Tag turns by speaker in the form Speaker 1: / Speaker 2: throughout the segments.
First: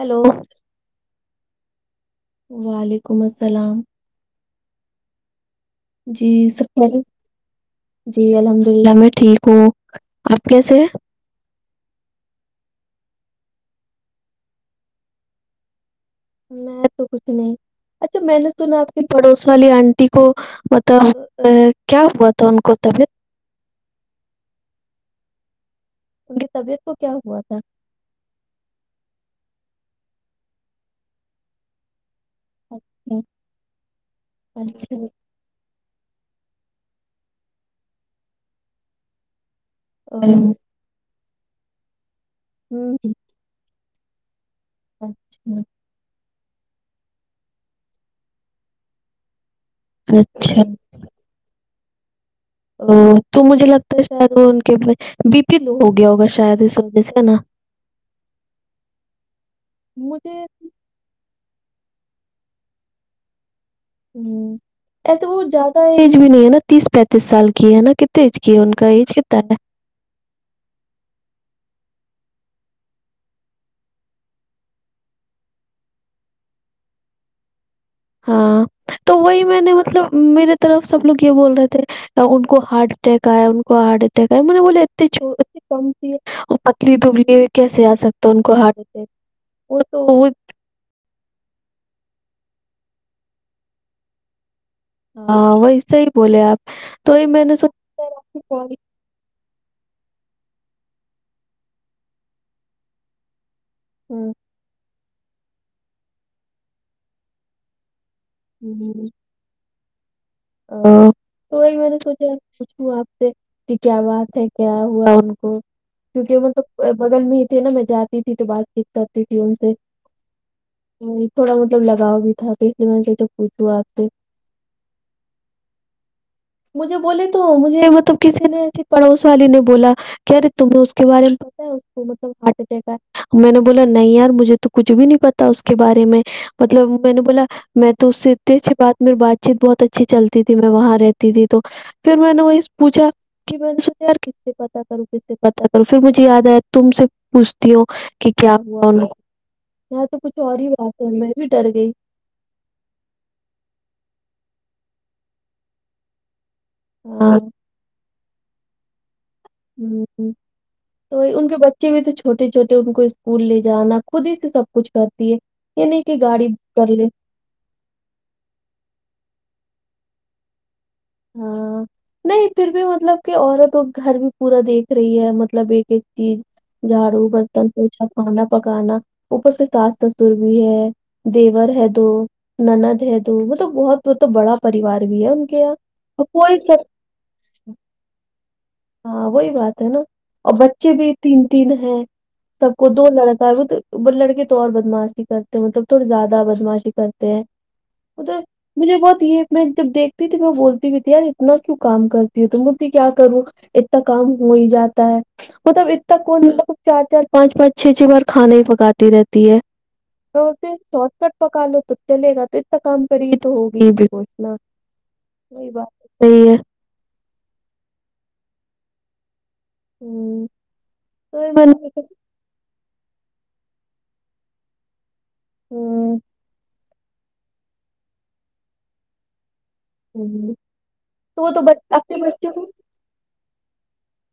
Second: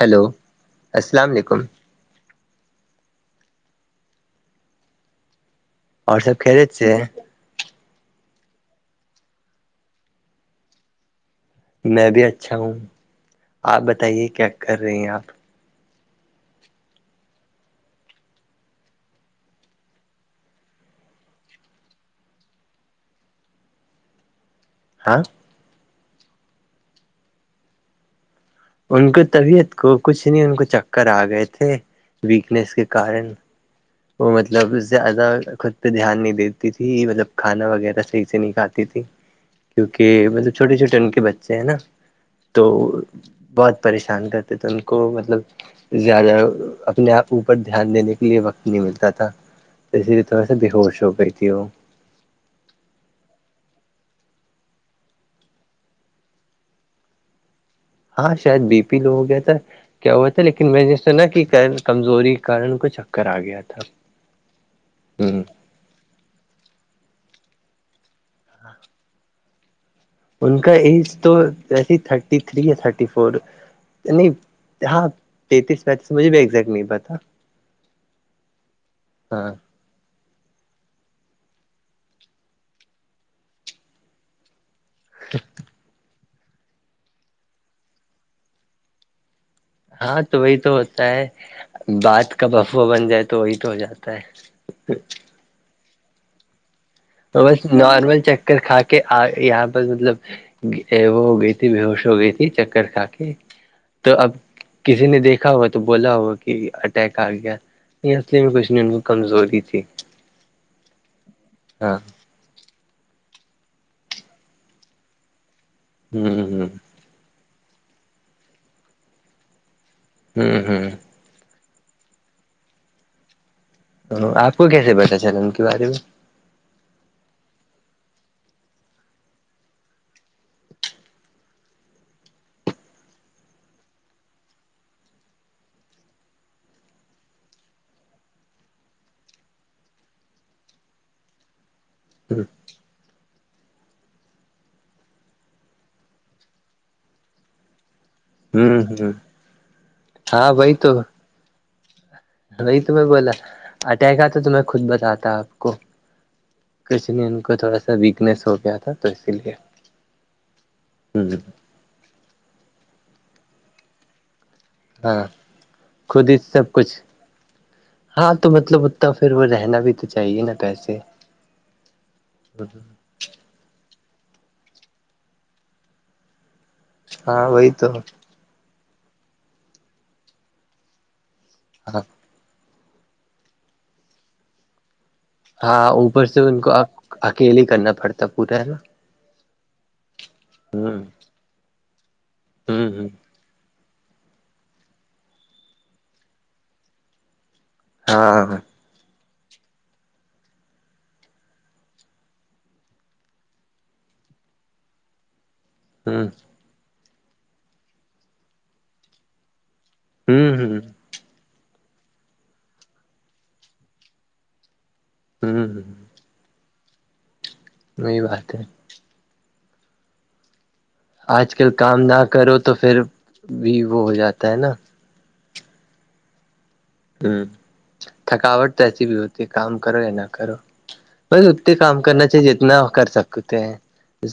Speaker 1: hello السلام علیکم
Speaker 2: وعلیکم السلام
Speaker 1: اور
Speaker 2: جی
Speaker 1: سب خیریت سے ہے
Speaker 2: جی الحمد اللہ میں ٹھیک ہوں آپ کیسے
Speaker 1: میں بھی اچھا ہوں آپ بتائیے کیا کر رہے ہیں آپ
Speaker 2: میں تو کچھ نہیں اچھا میں نے سنا آپ کی پڑوس والی آنٹی کو مطلب کیا ہوا تھا ان کو طبیعت
Speaker 1: ہاں
Speaker 2: ان کی طبیعت کو کیا ہوا تھا
Speaker 1: ان کو طبیعت کو کچھ نہیں ان کو چکر آ گئے تھے ویکنیس کے
Speaker 2: اچھا
Speaker 1: کارن وہ مطلب
Speaker 2: اچھا
Speaker 1: زیادہ [unintelligible] تو دھیان نہیں دیتی تھی مطلب کھانا وغیرہ صحیح سے نہیں کھاتی تھی [unintelligible]
Speaker 2: او،
Speaker 1: کیونکہ ملب چھٹے چھوٹے ان کے بچے ہیں نا تو
Speaker 2: ہوں،
Speaker 1: بہت پریشان کرتے تھے ان کو مطلب
Speaker 2: اچھا
Speaker 1: زیادہ اپنے آپ اوپر دھیان دینے کے لیے وقت نہیں ملتا تھا اسی تھوڑا سا
Speaker 2: اچھا
Speaker 1: بیہوش ہو گئی ت ہو
Speaker 2: او تو مجھے لگتا ہے شاید وہ ان کے بی پینو ہو گیا ہوگا شاید اس وجہ سے ہے نا
Speaker 1: ہاں شاید بی پی لو ہو گیا تھا کیا ہوا
Speaker 2: مجھے
Speaker 1: تھا لیکن میں جیس نا کہ کمزوری کےارن کو چکر آ گیا تھا
Speaker 2: ہ ایسے
Speaker 1: ہ
Speaker 2: وہ زیادہ ایج بھی نہیں ہے نا تیس پینتیس سال کی ہے نا ک تیج کیا ان کا ایج کتنا
Speaker 1: ان کا ایج تو ایسے تھرٹی تھری ہے تھرٹی فور نہیں ہاں تینتیس پینتیس مجھے بھی ایگزیکٹ نہیں پتا
Speaker 2: ہاں تو وہی
Speaker 1: ہاں
Speaker 2: میں نے مطلب میرے طرف سب لوگ یہ بول رہے تھے ان کو ہارٹ اٹیک آئے ان کو ہارٹ اٹیک آئے م بولے ا انی کم ت وہ پتلی دبلی ہوئی کیسے آ سکتا ان کو ہارٹ اٹیک وہ
Speaker 1: ہاں
Speaker 2: وہ
Speaker 1: تو وہی تو ہے بعات کا بفوا بن جائے تو وہی تو ہو جاتا ہے
Speaker 2: ہاں وہ سےح ہی بولے آپ [unintelligible] وہی میں نے
Speaker 1: بس
Speaker 2: سوچا خیر
Speaker 1: نارمل
Speaker 2: آپ کی
Speaker 1: چکر
Speaker 2: کال
Speaker 1: کھا کے یہاں پر مطلب [unintelligible] وہ ہو گئی تھی ب ہووش ہو گئی تھی چکر کھا کے [unintelligible] تو اب
Speaker 2: ہوں،
Speaker 1: کسی نے دیکھا ہوا تو بولا ہوگا کہ اٹیک آ گیا [unintelligible] یہ اصلے میں کچھ نہیں ان کو
Speaker 2: ہوں،
Speaker 1: کمزوری تھی [unintelligible]
Speaker 2: تو وہی میں نے
Speaker 1: ہاں
Speaker 2: سوچا [unintelligible] پوچھوں آپ سے کہ کیا بات ہے کیا ہوا ان کو کیونکہ
Speaker 1: ہوں
Speaker 2: مطلب [unintelligible] بغل میں ہی تھے نا میں جاتی تھی تو بات چیت کرتی تھی ان سے
Speaker 1: ھمم ھمم
Speaker 2: تھوڑا مطلب لگاؤ بھی تھا پ اس لیے میں نے کہ تو پوچھو آپ سے
Speaker 1: آپ کو کیسےتا چلا ان کے بارے میں
Speaker 2: مجھے بولے تو مجھے مطلب کسی نے ایسی پڑوس والی نے بولا کہ ارے تمیں اس کے بارے میں مطلب ہارٹ اٹیک آئے میں نے بولا نہیں یار مجھے تو کچھ بھی نہیں پتا اس کے بارے میں مطلب میں نے بولا میں تو اس سے اتنی اچھی بات م بات چیت بہت اچھی چلتی تھی میں وہاں رہتی تھی تو پھر میں نے وہی پوچھا [unintelligible] [unintelligible] ہوں کہ کیا
Speaker 1: ہوں
Speaker 2: ہوا ان
Speaker 1: ہ
Speaker 2: کو تو کچھ
Speaker 1: ہاں
Speaker 2: اور ہی
Speaker 1: وہی تو
Speaker 2: بات ہے میں بھی ڈر گئی [unintelligible]
Speaker 1: وہی تمہیں بولا اٹیک آ تو تمہیں خود بتاتا آپ کو کچ نے
Speaker 2: ہاں
Speaker 1: ان کو تھوڑا سا ویکنیس ہو گیا تھا تو اسی لیے
Speaker 2: ہ ہ تو
Speaker 1: ہ
Speaker 2: ان کے بچ [unintelligible] بچے ہوئے تو چھوٹے چھوٹے ان کو اسکول لے جانا خود ہی سے سب [unintelligible] کچھ
Speaker 1: ہاں
Speaker 2: کرتی ہے نہیں کہ
Speaker 1: خود ہی
Speaker 2: گاڑی
Speaker 1: سب کچھ
Speaker 2: کر لے
Speaker 1: ہاں تو مطلب اتنا پھر وہ رہنا بھی تو چاہیے نا پیسے [unintelligible]
Speaker 2: ہاں نہیں پھر بھی مطلب [unintelligible] کہ عورت گھر بھی پورا دیکھ رہی ہے مطلب ایک ایک چیز جھاڑو
Speaker 1: ہاں
Speaker 2: برتن
Speaker 1: وہی تو
Speaker 2: سوچھا کھانا پکانا اوپر سے ساس تسر بھی ہے دیور ہے
Speaker 1: ہاں
Speaker 2: دو ند ہے دو مطلب بہت مطب بڑا پریوار بھی ہے کے یہاں
Speaker 1: ہاں اوپر
Speaker 2: اور
Speaker 1: سے
Speaker 2: کوئی
Speaker 1: ان کو
Speaker 2: سب
Speaker 1: اکیلے ہی کرنا پڑتا پورا ہے نا
Speaker 2: ہاں وہی بات ہے نا اور بچے
Speaker 1: ہوں
Speaker 2: بھی تین تین ہیں سب کو دو
Speaker 1: ہوں
Speaker 2: لڑک ب ب لڑکے تو اور بدماشی کرتے ہیں مطلب تھوڑا زیادہ بدماشی کرتے ہیں [unintelligible] مطلب
Speaker 1: ہاںاںاں [unintelligible]
Speaker 2: مجھے بہت یہ میں جب دیکھتی تھی میں بول کے بیدیا یار اتنا کیوں کام کرتی ہے تم تو بولتی کیا کروں اتنا کام ہو ہی جاتا ہے مطلب اتتا
Speaker 1: ہوں
Speaker 2: کون مطلب چار چار پانچ پانچ چھ چھ بار کھانا ہی پکاتی رہتی ہے تو
Speaker 1: ہوں
Speaker 2: پھر
Speaker 1: ہ
Speaker 2: شارٹ کٹ پکا لو تو چلے گا تو اتنا کام کری گی تو ہوگی بھی گھوشنا ہے
Speaker 1: ہوں ہ
Speaker 2: بات تو صحیح ہے
Speaker 1: وہی بات ہے
Speaker 2: ھمم
Speaker 1: آج کل کام نہ کرو تو پھر بھی وہ ہو جاتا ہے نا
Speaker 2: ھممم
Speaker 1: ہوں تھکاوٹ تو ایسی بھی ہوتی کام کرو یا نہ
Speaker 2: ہوں
Speaker 1: کرو
Speaker 2: تو
Speaker 1: بس
Speaker 2: وہ تو
Speaker 1: اتنے
Speaker 2: بچ
Speaker 1: کام
Speaker 2: اپنے
Speaker 1: کرنا چاہیے
Speaker 2: بچوں کو
Speaker 1: جتنا کر سکتے ہیں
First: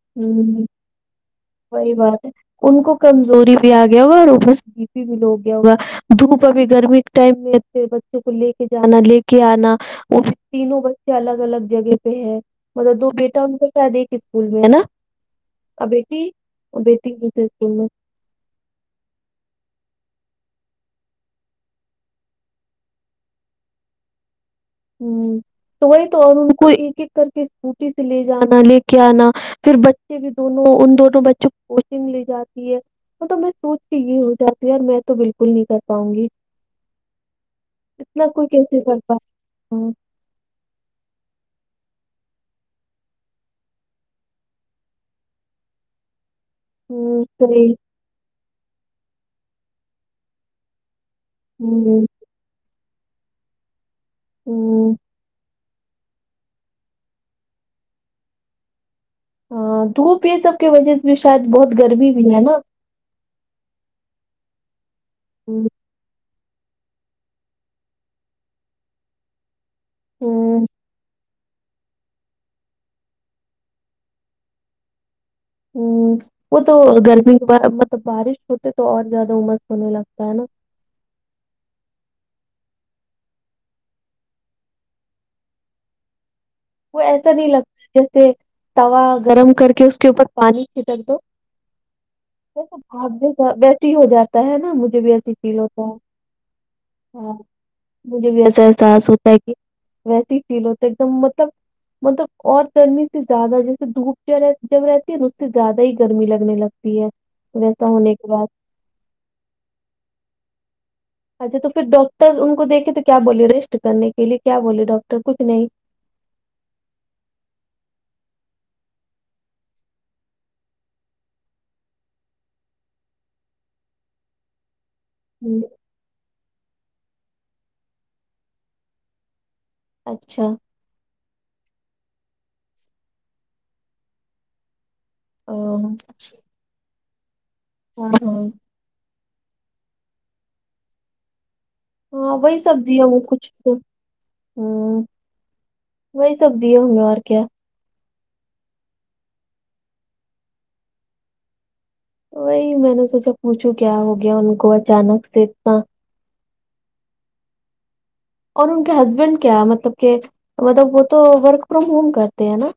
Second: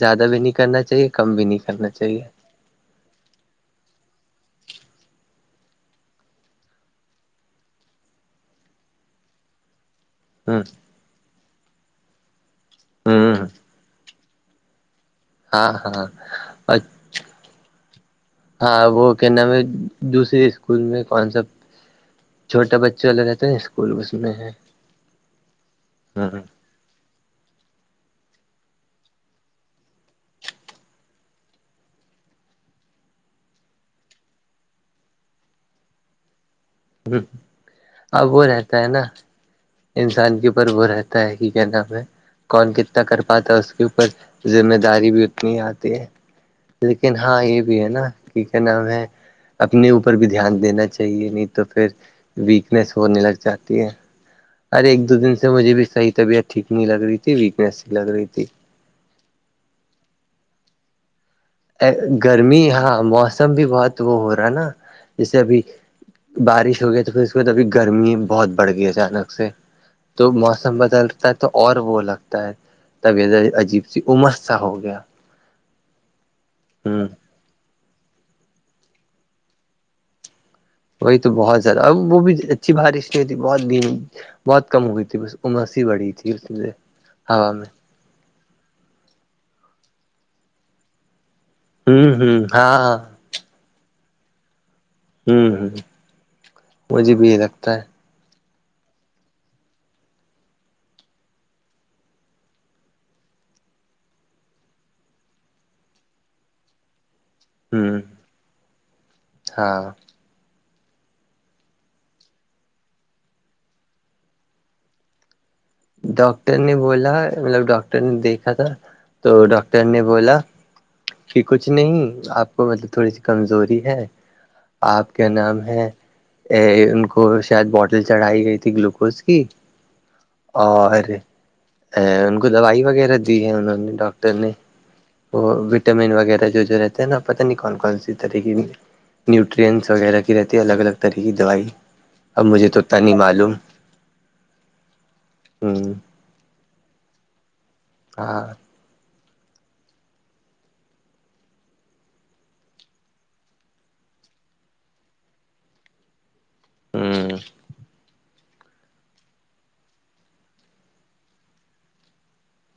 Speaker 1: زیادہ بھی
Speaker 2: ہمم
Speaker 1: نہیں کرنا چاہیے کم بھی نہیں کرنا
Speaker 2: وہی
Speaker 1: چاہیے
Speaker 2: بات ہے ان کو کمزوری بھی آ گیا ہوگا اور اوپر سے بیی بھی لو ہو گیا ہوگا دھوپ ابھی گرمی کے ٹائم میںے بچوں کو لے کے جانا لے کے آنا وہ
Speaker 1: ہ
Speaker 2: تینوں بچے الگ الگ جگہ پہ ہے مطلب دو بیٹا
Speaker 1: ہ
Speaker 2: ان کا شاید ایک اسکول میں ہے نا
Speaker 1: ہاں
Speaker 2: اور
Speaker 1: ہاں
Speaker 2: بیٹی اور
Speaker 1: اچھ
Speaker 2: بیٹی
Speaker 1: [unintelligible]
Speaker 2: دوسرے اسکول میں
Speaker 1: ہاں وہ کیا نام ہے دوسرے اسکول میں کونسپٹ چھوٹا بچے والے رہتے ہیں نا اسکول اس میں ہے
Speaker 2: ہو تو وہی تو اور ان کو ایک ایک کر کے اسکوٹی سے لے جانا لے کے آنا پھر بچے بھی دونوں ان دونوں بچوں کو کوچنگ لے جاتی ہے تو میں سوچتی ہوں یہ ہو جاتیہ میں تو بالکل نہیں کر پاؤں گی اتنا
Speaker 1: اب وہ
Speaker 2: کوئی کیسے
Speaker 1: رہتا ہے
Speaker 2: کر
Speaker 1: نا
Speaker 2: پا
Speaker 1: انسان کے پر وہ رہتا ہے کہ کیا نام ہے کون کتنا کر پاتا ہے اس کے اوپر ذمہ داری بھی اتنی آتی ہے لیکن
Speaker 2: ہوں
Speaker 1: ہاں یہ
Speaker 2: صحیح
Speaker 1: بھی ہے نا کہ کیا نامیں اپنے اوپر بھی دھیان دینا چاہیے نہیں تو پھر
Speaker 2: ہوں
Speaker 1: ویکنیس ہونے لگ جاتی ہے ارے
Speaker 2: ہوں
Speaker 1: ایک دو دن سے مجھے بھی صحیح طبیعت ٹھیک نہیں لگ رہی تھی ویکنیس سی لگ رہی تھی
Speaker 2: ہا دھوپ یہ سب کی وجہ سے بھی شاید بہت
Speaker 1: ا
Speaker 2: بھی ہے نا
Speaker 1: گرمی ہاں موسم بھی بہت وہ ہو رہا ہے نا جیسے ابھی
Speaker 2: ہوں
Speaker 1: بارش ہو گیا تو پھر اس کے بعد ابھی گرمی بہت بڑھ گئی اچانک سے تو
Speaker 2: ہوں
Speaker 1: موسم بدلتا ہے تو اور وہ لگتا ہے ہوتا ہے تب عجیب سی عمس سا ہو گیا
Speaker 2: ہو وہ تو
Speaker 1: ہوں
Speaker 2: گرمی کے بعد مطلب بارش ہوتے تو اور زیادہ امس ہونے لگتا ہے نا
Speaker 1: وہی تو بہت زیادہ وہ بھی اچھی بارش نہیں ہوئے ٹھی بہت دھیمی بہت کم ہو گئی تھی بس عمسی ہی بڑی تھی اس سے
Speaker 2: وہ ایسا نہیں لگتا جیسے توا گرم کر کے اس کے اوپر پانی چھٹک دو
Speaker 1: ہوں ہوں
Speaker 2: ویسے
Speaker 1: ہاں
Speaker 2: بھاپ جیسا ویسے ہی ہو جات ہے نا مجھے بھی ایسی
Speaker 1: ہوں
Speaker 2: فیل ہوتا
Speaker 1: ہ مجھے
Speaker 2: ہے
Speaker 1: بھی
Speaker 2: ہاں
Speaker 1: یہ لگتا ہے
Speaker 2: مجھے بھی ایسا احساس ہوتا ہے کہ ویسے ہی فیل ہوتا ہے ایک دم مطلب مطلب اور گرمی سے زیادہ جیسے دھوپ ج جب رہتی ہے نا اس سے زیادہ ہی گرمی لگنے لگتی ہے ویسا
Speaker 1: ہوں
Speaker 2: ہونے کے بعد
Speaker 1: ہاں
Speaker 2: اچھا تو پھر ڈاکٹر ان کو دیکھے تو کیا بولیے ریسٹ کرنے کے لیے کیا بولے ڈاکٹر کچھ نہیں
Speaker 1: ڈاکٹر نے بولا مطلب ڈاکٹر نے دیکھا تھا تو ڈاکٹر نے بولا کہ کچھ نہیں آپ کو مطلب تھوڑی سی کمزوری ہے آپ کیا نام
Speaker 2: ہوں،
Speaker 1: ہے ان کو شاید بوٹل چڑھائی گئی تھی گلوکوز کی
Speaker 2: اچھا
Speaker 1: اور ان کو دوائی وغیرہ دی ہے انہوں نے ڈاکٹر نے وہ
Speaker 2: [inaudible]
Speaker 1: وٹامن وغیرہ جو جو رہتے ہیں نا پتاہ نہیں کون کون سی
Speaker 2: ہاں
Speaker 1: طریقے کی نیوٹرینس وغیرہ کی رہتی ہے الگ الگ طرح کی دوائی
Speaker 2: ہاں
Speaker 1: اب
Speaker 2: وہی
Speaker 1: مجھے تو
Speaker 2: سب
Speaker 1: اتنا
Speaker 2: دیا
Speaker 1: نہیں
Speaker 2: وہ کچھ
Speaker 1: معلوم ہوں
Speaker 2: وہی سب دییاے ہوںے اور کیا
Speaker 1: ہاں
Speaker 2: وہی میں نے سوچا پوچھو کیا ہو گیا ان کو اچانک سے اتنا
Speaker 1: ہوں
Speaker 2: اور ان کے ہسبینڈ کیا مطلب کہ مطلب وہ تو ورک فرام ہوم کرتے ہیں نا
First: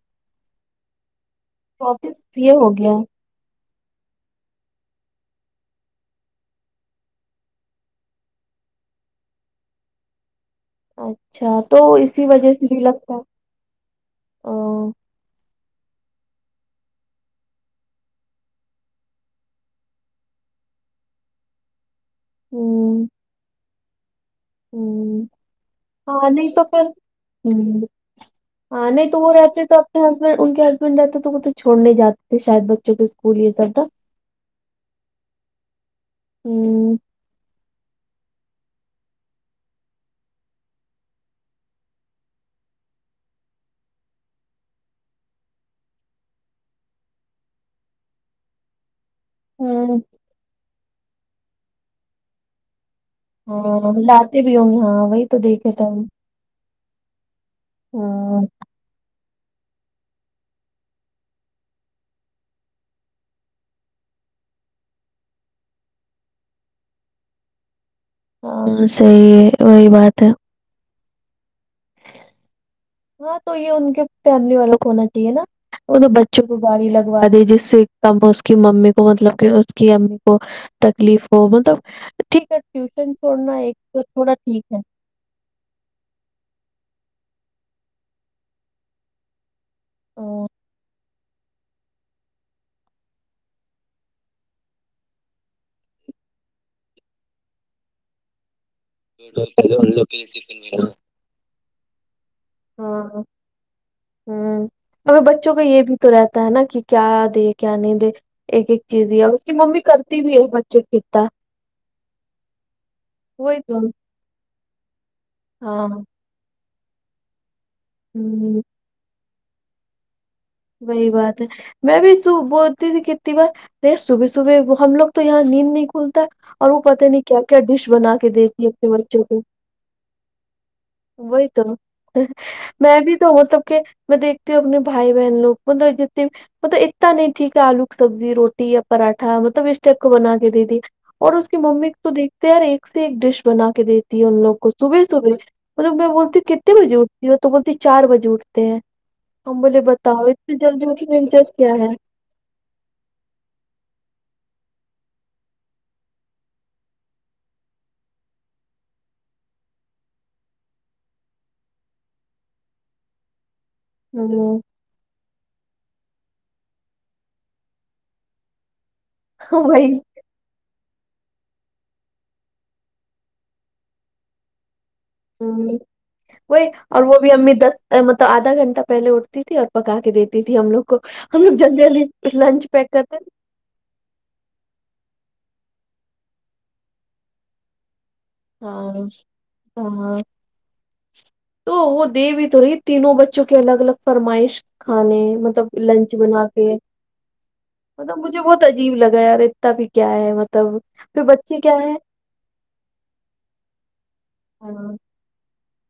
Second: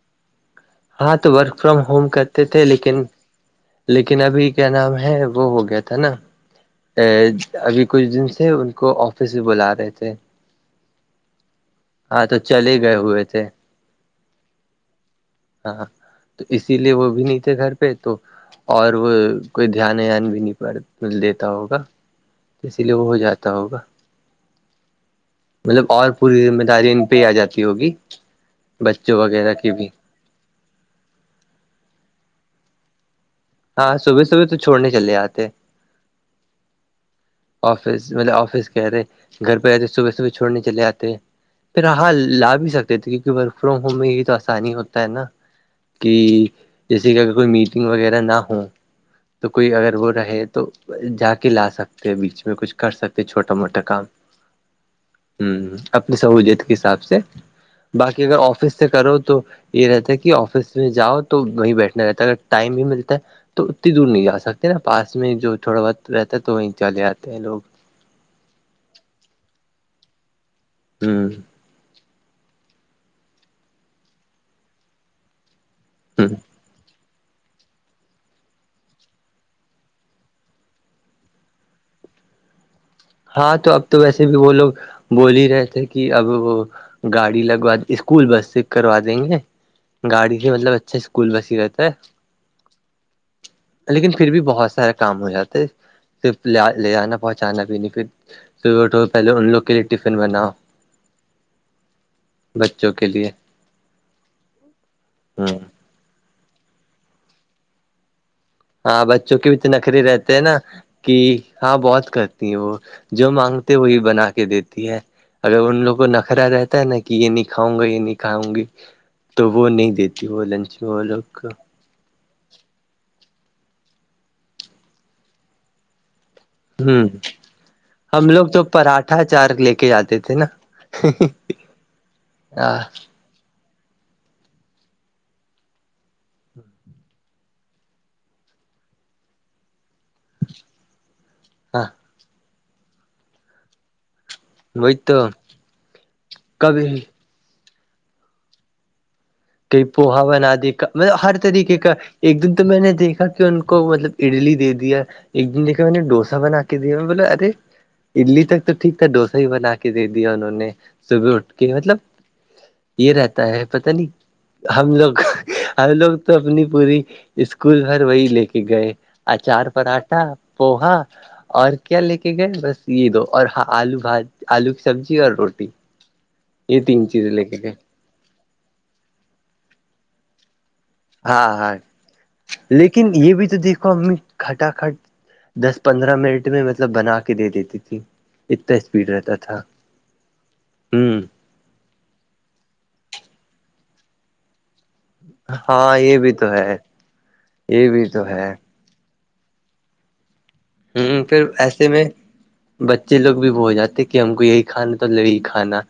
Speaker 1: ہاں تو ورک فرام
Speaker 2: تو
Speaker 1: ہوم
Speaker 2: آفس
Speaker 1: کرتے
Speaker 2: یہ
Speaker 1: تھے
Speaker 2: ہو
Speaker 1: لیکن
Speaker 2: گیا
Speaker 1: لیکن ابھی کیا نام ہے وہ ہو گیا تھا نا ابھی کچھ دن سے ان کو آفس بھی بلا رہے تھے
Speaker 2: اچھا تو
Speaker 1: ہاں
Speaker 2: اسی
Speaker 1: تو
Speaker 2: وجہ سے بھی
Speaker 1: چلے گئے
Speaker 2: لگتا
Speaker 1: ہوئے تھے ہاں تو اسی لیے وہ بھی نہیں تھے گھر پہ تو اور وہ کوئی دھیان ان بھی نہیں دیتا ہوگا تو اسی لیے وہ ہو جاتا ہوگا
Speaker 2: ہوں
Speaker 1: مطلب اور
Speaker 2: ہاں
Speaker 1: پوری
Speaker 2: نہیں
Speaker 1: ذمہ
Speaker 2: تو پھر
Speaker 1: داری ان پہ ہی آ جاتی
Speaker 2: ہوں
Speaker 1: ہوگی
Speaker 2: ہاں نہیں
Speaker 1: بچوں
Speaker 2: تو وہ
Speaker 1: وغیرہ
Speaker 2: رہتے
Speaker 1: کی
Speaker 2: تو
Speaker 1: بھی
Speaker 2: اپنے ہسبینڈ ان کے رہتا تو وہ تو چھوڑ نہیں جاتے شاید بچوں کے اسکول سب نا
Speaker 1: ہاں صبح صبح تو چھوڑنے چلے آتے
Speaker 2: ہوں
Speaker 1: آفس مطلب آفس کہہ رہے گھر پہ رہتے صبح صبح چھوڑنے چلے آتے پھر ہاں لا بھی سکتے تھے کیونکہ ورک فرام ہوم میں یہ تو آسانی ہوتا ہے نا کہ جیسے کہ اگر کوئی میٹنگ وغیرہ نہ ہ تو کوئی اگر
Speaker 2: ہوں
Speaker 1: وہ رہے تو جا کے لا سکتے ہیں بیچ میں کچھ کر سکتے چھوٹا موٹا
Speaker 2: ہاں
Speaker 1: کام
Speaker 2: لاتے بھی ہوں گے ہاں وہی تو
Speaker 1: ہ
Speaker 2: دیکھے تھے ہم
Speaker 1: اپنی سہت حساب سے باقی اگر
Speaker 2: ہاں
Speaker 1: آفس سے کرو تو یہ رہتا ہے کہ آفس میں جؤ تو وہیں بیٹھنا رہتا ہے اگر ٹائم بھی ملتا ہے تو اتنی دور نہیں جا سکتے نا پاس میں جو تھوڑا بہت رہتا ہے تو وہیں چلے آتے ہیں لوگ
Speaker 2: ہاں صحی ہے وہی بات ہے
Speaker 1: ہوں
Speaker 2: ہاں تو یہ ان کے فیملی والوں کو ہونا چاہیے نا وہ
Speaker 1: ہ
Speaker 2: بچوں کو باری لگ مگوا دی جس سے کم اس کی ممی کو مطلب کہ اس کی امی کو تکلیف ہو مطلب ٹھیک ہے ٹیوشن
Speaker 1: ہاں
Speaker 2: چھوڑنا
Speaker 1: تو
Speaker 2: ایک
Speaker 1: اب تو ویسے
Speaker 2: تھوڑا
Speaker 1: بھی وہ لوگ
Speaker 2: ٹھیک ہے
Speaker 1: بول ہی رہے تھے کہ اب گاڑی لگوا اسکول بس سے کروا دیں گے گاڑی
Speaker 2: ہاں
Speaker 1: سے مطلب اچھا اسکول بس ہی رہتا ہے لیکن پھر بھی بہت سارے کام ہو جاتے صرف ل لے جانا پہنچانا بھی پ تو پہلے ان لوگ کے لیے ٹفن بناؤ بچوں کے لیے
Speaker 2: ہ ا بچوں
Speaker 1: ہوں
Speaker 2: کا یہ بھی تو رہتا ہے نا کہ کیا دے کیا نہیں دے ایک ایک
Speaker 1: ہاں
Speaker 2: چیز یہ اور
Speaker 1: بچوں
Speaker 2: اس
Speaker 1: کی بھی تو
Speaker 2: ممی
Speaker 1: نخری
Speaker 2: کرتی
Speaker 1: رہتے
Speaker 2: بھی
Speaker 1: ہیں
Speaker 2: ہے
Speaker 1: نا
Speaker 2: بچوں کی
Speaker 1: کہ
Speaker 2: اتا
Speaker 1: ہاں بہت کرتی ہیں وہ جو مانگتے وہی بنا کے دیتی ہے اگر ان
Speaker 2: ہاں
Speaker 1: لوگ کو ن کرا رہتا ہے نا کہ یہ نہیں کھاؤں گا یہ نہیں کھاؤں
Speaker 2: ہوں
Speaker 1: گی تو وہ نہیں دیتی وہ لنچ میں وہ
Speaker 2: وہی
Speaker 1: لوگ
Speaker 2: بات ہے
Speaker 1: کو
Speaker 2: میں بھی س بولتی تھی کتنی بار ر صبح صبح ہم لوگ تو یہاں نیند نہیں کھلتا اور وہ
Speaker 1: ہ
Speaker 2: پتہ نہیں کیا کیا ڈش بنا کے
Speaker 1: ہم لوگ تو
Speaker 2: دیتی اپنے بچوں
Speaker 1: پراٹھا
Speaker 2: کو
Speaker 1: چار لے کے جاتے تھے نا
Speaker 2: وہی تو میں بھی تو ملب کہ میں دیکھتی ہوں اپنے بھائی لوگ تو ج مطلب اتنا نہیںٹھیک آلو کی سبزی روٹی یا پراٹھا مطلب اسٹپ کو بنا کے دے دی اور اس کی
Speaker 1: ہاں
Speaker 2: ممی کو تو دیکھتے ہیں یار ایک سے ایک ڈش بنا کے دیتی ہے ان لوگ کو
Speaker 1: وہی
Speaker 2: صبح
Speaker 1: تو
Speaker 2: صبح مطلب میں بولتی کتنے بجے
Speaker 1: کبھی
Speaker 2: اٹھتی ہوں تو بولتی چار بجے اٹھتے ہیں ہممبلی ب
Speaker 1: ہن آد کا مطلب ہر طریقے کا ایک دن تو میں نے دیکھا کہ ان کو مطلب اڈلی دے دیا ایک دن دیکے م نے ڈوسا بنا کے دے بولے ارے اڈلی تک تو ٹھیک تھا ڈوسا ہی بنا کے دے دیا انہوں نے صبح اٹھ کے مطلب یہ رہتا ہے پتا نہیں
Speaker 2: ہ [unintelligible]
Speaker 1: ہم لوگ ہم لوگ تو اپنی پوری اسکول گھر وہی لے کے گئے ا چار
Speaker 2: وہی
Speaker 1: پراٹھا پوہا اور کیا لے کے گئے بس یہ دو اور ہاں آلو بھاات آلو کی سبزی اور روٹی
Speaker 2: ہوں وہی
Speaker 1: یہ
Speaker 2: اور
Speaker 1: تین
Speaker 2: وہ
Speaker 1: چیزیں
Speaker 2: بھی
Speaker 1: لے
Speaker 2: امی
Speaker 1: کے گئے
Speaker 2: دس مطلب آدا گھنٹہ پہلے اھتی تھی اور پا کے دیتی تھی ہم لوگ کو ہم
Speaker 1: ہاں
Speaker 2: لوگ
Speaker 1: ہاں
Speaker 2: جلدی جلدی لنچ پیک
Speaker 1: لیکن
Speaker 2: کرتے ہیں
Speaker 1: یہ بھی تو دیکو امی کھٹا کھٹ دس پندرہ منٹ میں مطلب بنا کے دے دیتی تھی اتنا
Speaker 2: ہاں
Speaker 1: اسپیڈ رہتا تھا
Speaker 2: ہاں
Speaker 1: ہوں
Speaker 2: تو وہ دے بھیی تو رہی تینوں بچوں کی الگ الگ فرمائش کھانے مطلب
Speaker 1: ہاں
Speaker 2: لنچ
Speaker 1: یہ بھی
Speaker 2: بنا
Speaker 1: تو
Speaker 2: کے
Speaker 1: ہے یہ بھی
Speaker 2: مطلب
Speaker 1: تو
Speaker 2: مجھے
Speaker 1: ہے
Speaker 2: بہت عجیب لگا ہے ریتتا بھی کیا ہے [unintelligible]
Speaker 1: ہوں پھر
Speaker 2: بچے کیا
Speaker 1: ایسے
Speaker 2: ہے
Speaker 1: میں بچے لوگ بھی وہ ہو جاتے کہ ہم کو یہی کھانا تو لی کھانا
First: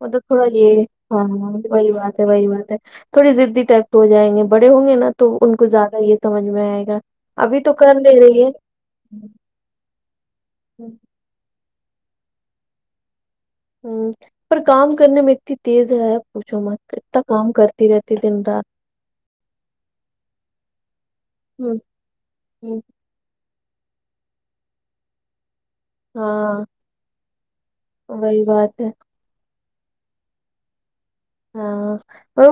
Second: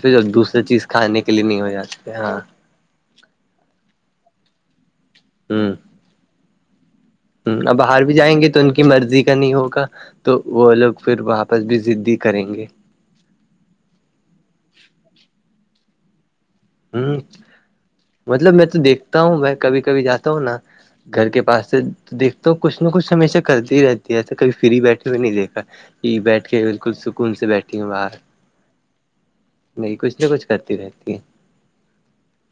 Speaker 2: مط توب تھوڑا
Speaker 1: دوسری
Speaker 2: یہ
Speaker 1: چیز کھانے
Speaker 2: ہاں
Speaker 1: کے لیے
Speaker 2: ہاں
Speaker 1: نہیں ہو
Speaker 2: وہی
Speaker 1: جاتے
Speaker 2: بات ہے
Speaker 1: ہاں
Speaker 2: وہی بات ہے [unintelligible] تھوڑی زضدی ٹائپ کے ہو جائیں گے بڑے ہوں گے نا تو ان کو
Speaker 1: ہوں ہ
Speaker 2: زیادہ یہ سمجھ میں آئے گا ابھی تو
Speaker 1: اب
Speaker 2: کر
Speaker 1: باہر بھی
Speaker 2: لے
Speaker 1: جائیں
Speaker 2: رہی
Speaker 1: گے
Speaker 2: ہے
Speaker 1: تو ان مرضی کا نہیں ہوگا تو وہ لوگ پھر واپس بھی دی کریں گے
Speaker 2: پر کام کرنے میں اتنی تیز ہےیا پوچھو م
Speaker 1: ہ
Speaker 2: اتنا کام کرتے [unintelligible]
Speaker 1: مطلب میں تو دیکھتا ہوں میں کبھی کبھی جاتا ہوں نا گھر کے پاس سے
Speaker 2: ہوں
Speaker 1: دیکھتا
Speaker 2: ہوں
Speaker 1: کچھ نہ کچھ ہمیشہ کرتی ہی رہتی ہے ایسا کبھی پھرری بیٹھے ہوئے نہیں دیکھا یہ بیٹھ کے
Speaker 2: ہاں
Speaker 1: بالکل سکون سے بیٹھی ہوں باہر
Speaker 2: وہی بات ہے
Speaker 1: نہیں کچھ نہ کچھ کرتی رہتی ہے
Speaker 2: ہاں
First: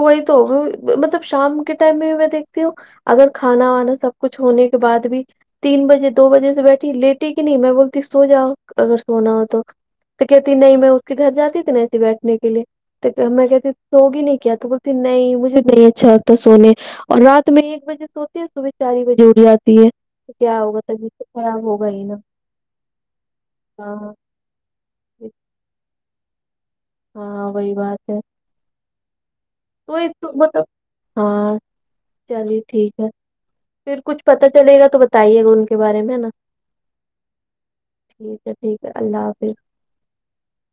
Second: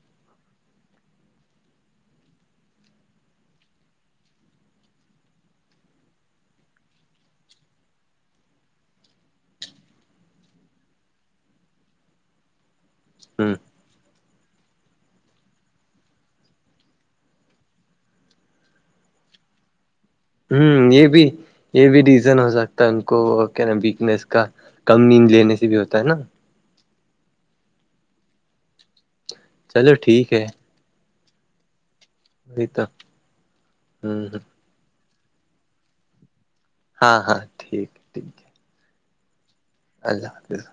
Speaker 2: وہی تو ہوگی مطلب شام کے ٹائم میں میں دیکھتی ہوں اگر کھانا وانا سب کچھ ہونے کے بعد بھی تین بجے دو بجے سے بیٹھی لیٹٹی کی نہیں میں بولتی سو جاؤ اگر سونا ہو تو تو کہتی نہیں میں اس کے گھر جاتی تھی ایسے بیٹھنے کے لیے تو میں
Speaker 1: ہ
Speaker 2: کہتی سوگی نے کیا تو بولتی نہیں مجھے نہیں اچھا لگتا سونے اور رات میں ایک بجے سوتی ہے صبح چار ہی بجے اٹھ جاتی ہے کیا
Speaker 1: ہوں
Speaker 2: ہوگا
Speaker 1: یہ
Speaker 2: طبیعت
Speaker 1: بھی
Speaker 2: تو خراب
Speaker 1: یہ
Speaker 2: ہوگا
Speaker 1: بھی
Speaker 2: ہی نا
Speaker 1: ریزن ہو سکتا ہے ان کو وہ کیا ن
Speaker 2: ہاں
Speaker 1: ویکنیس کا [unintelligible] کم نیند لینے سے بھی ہوتا ہے نا [unintelligible]
Speaker 2: ہاں وہی بات ہے
Speaker 1: چلو
Speaker 2: توئی تو
Speaker 1: ٹھیک ہے
Speaker 2: مطلب [unintelligible] ہاں چلیے
Speaker 1: وہی تو
Speaker 2: ٹھیک ہے پھر کچھ
Speaker 1: ہ
Speaker 2: پتا چلے گا تو بتائیے گا ان کے بارے میں نا [unintelligible]
Speaker 1: ہاں ہاں ٹھیک [inaudible]
Speaker 2: ٹھیک ہے ٹھیک ہے اللہ حافظ [inaudible]
Speaker 1: اللہ حافظ [inaudible]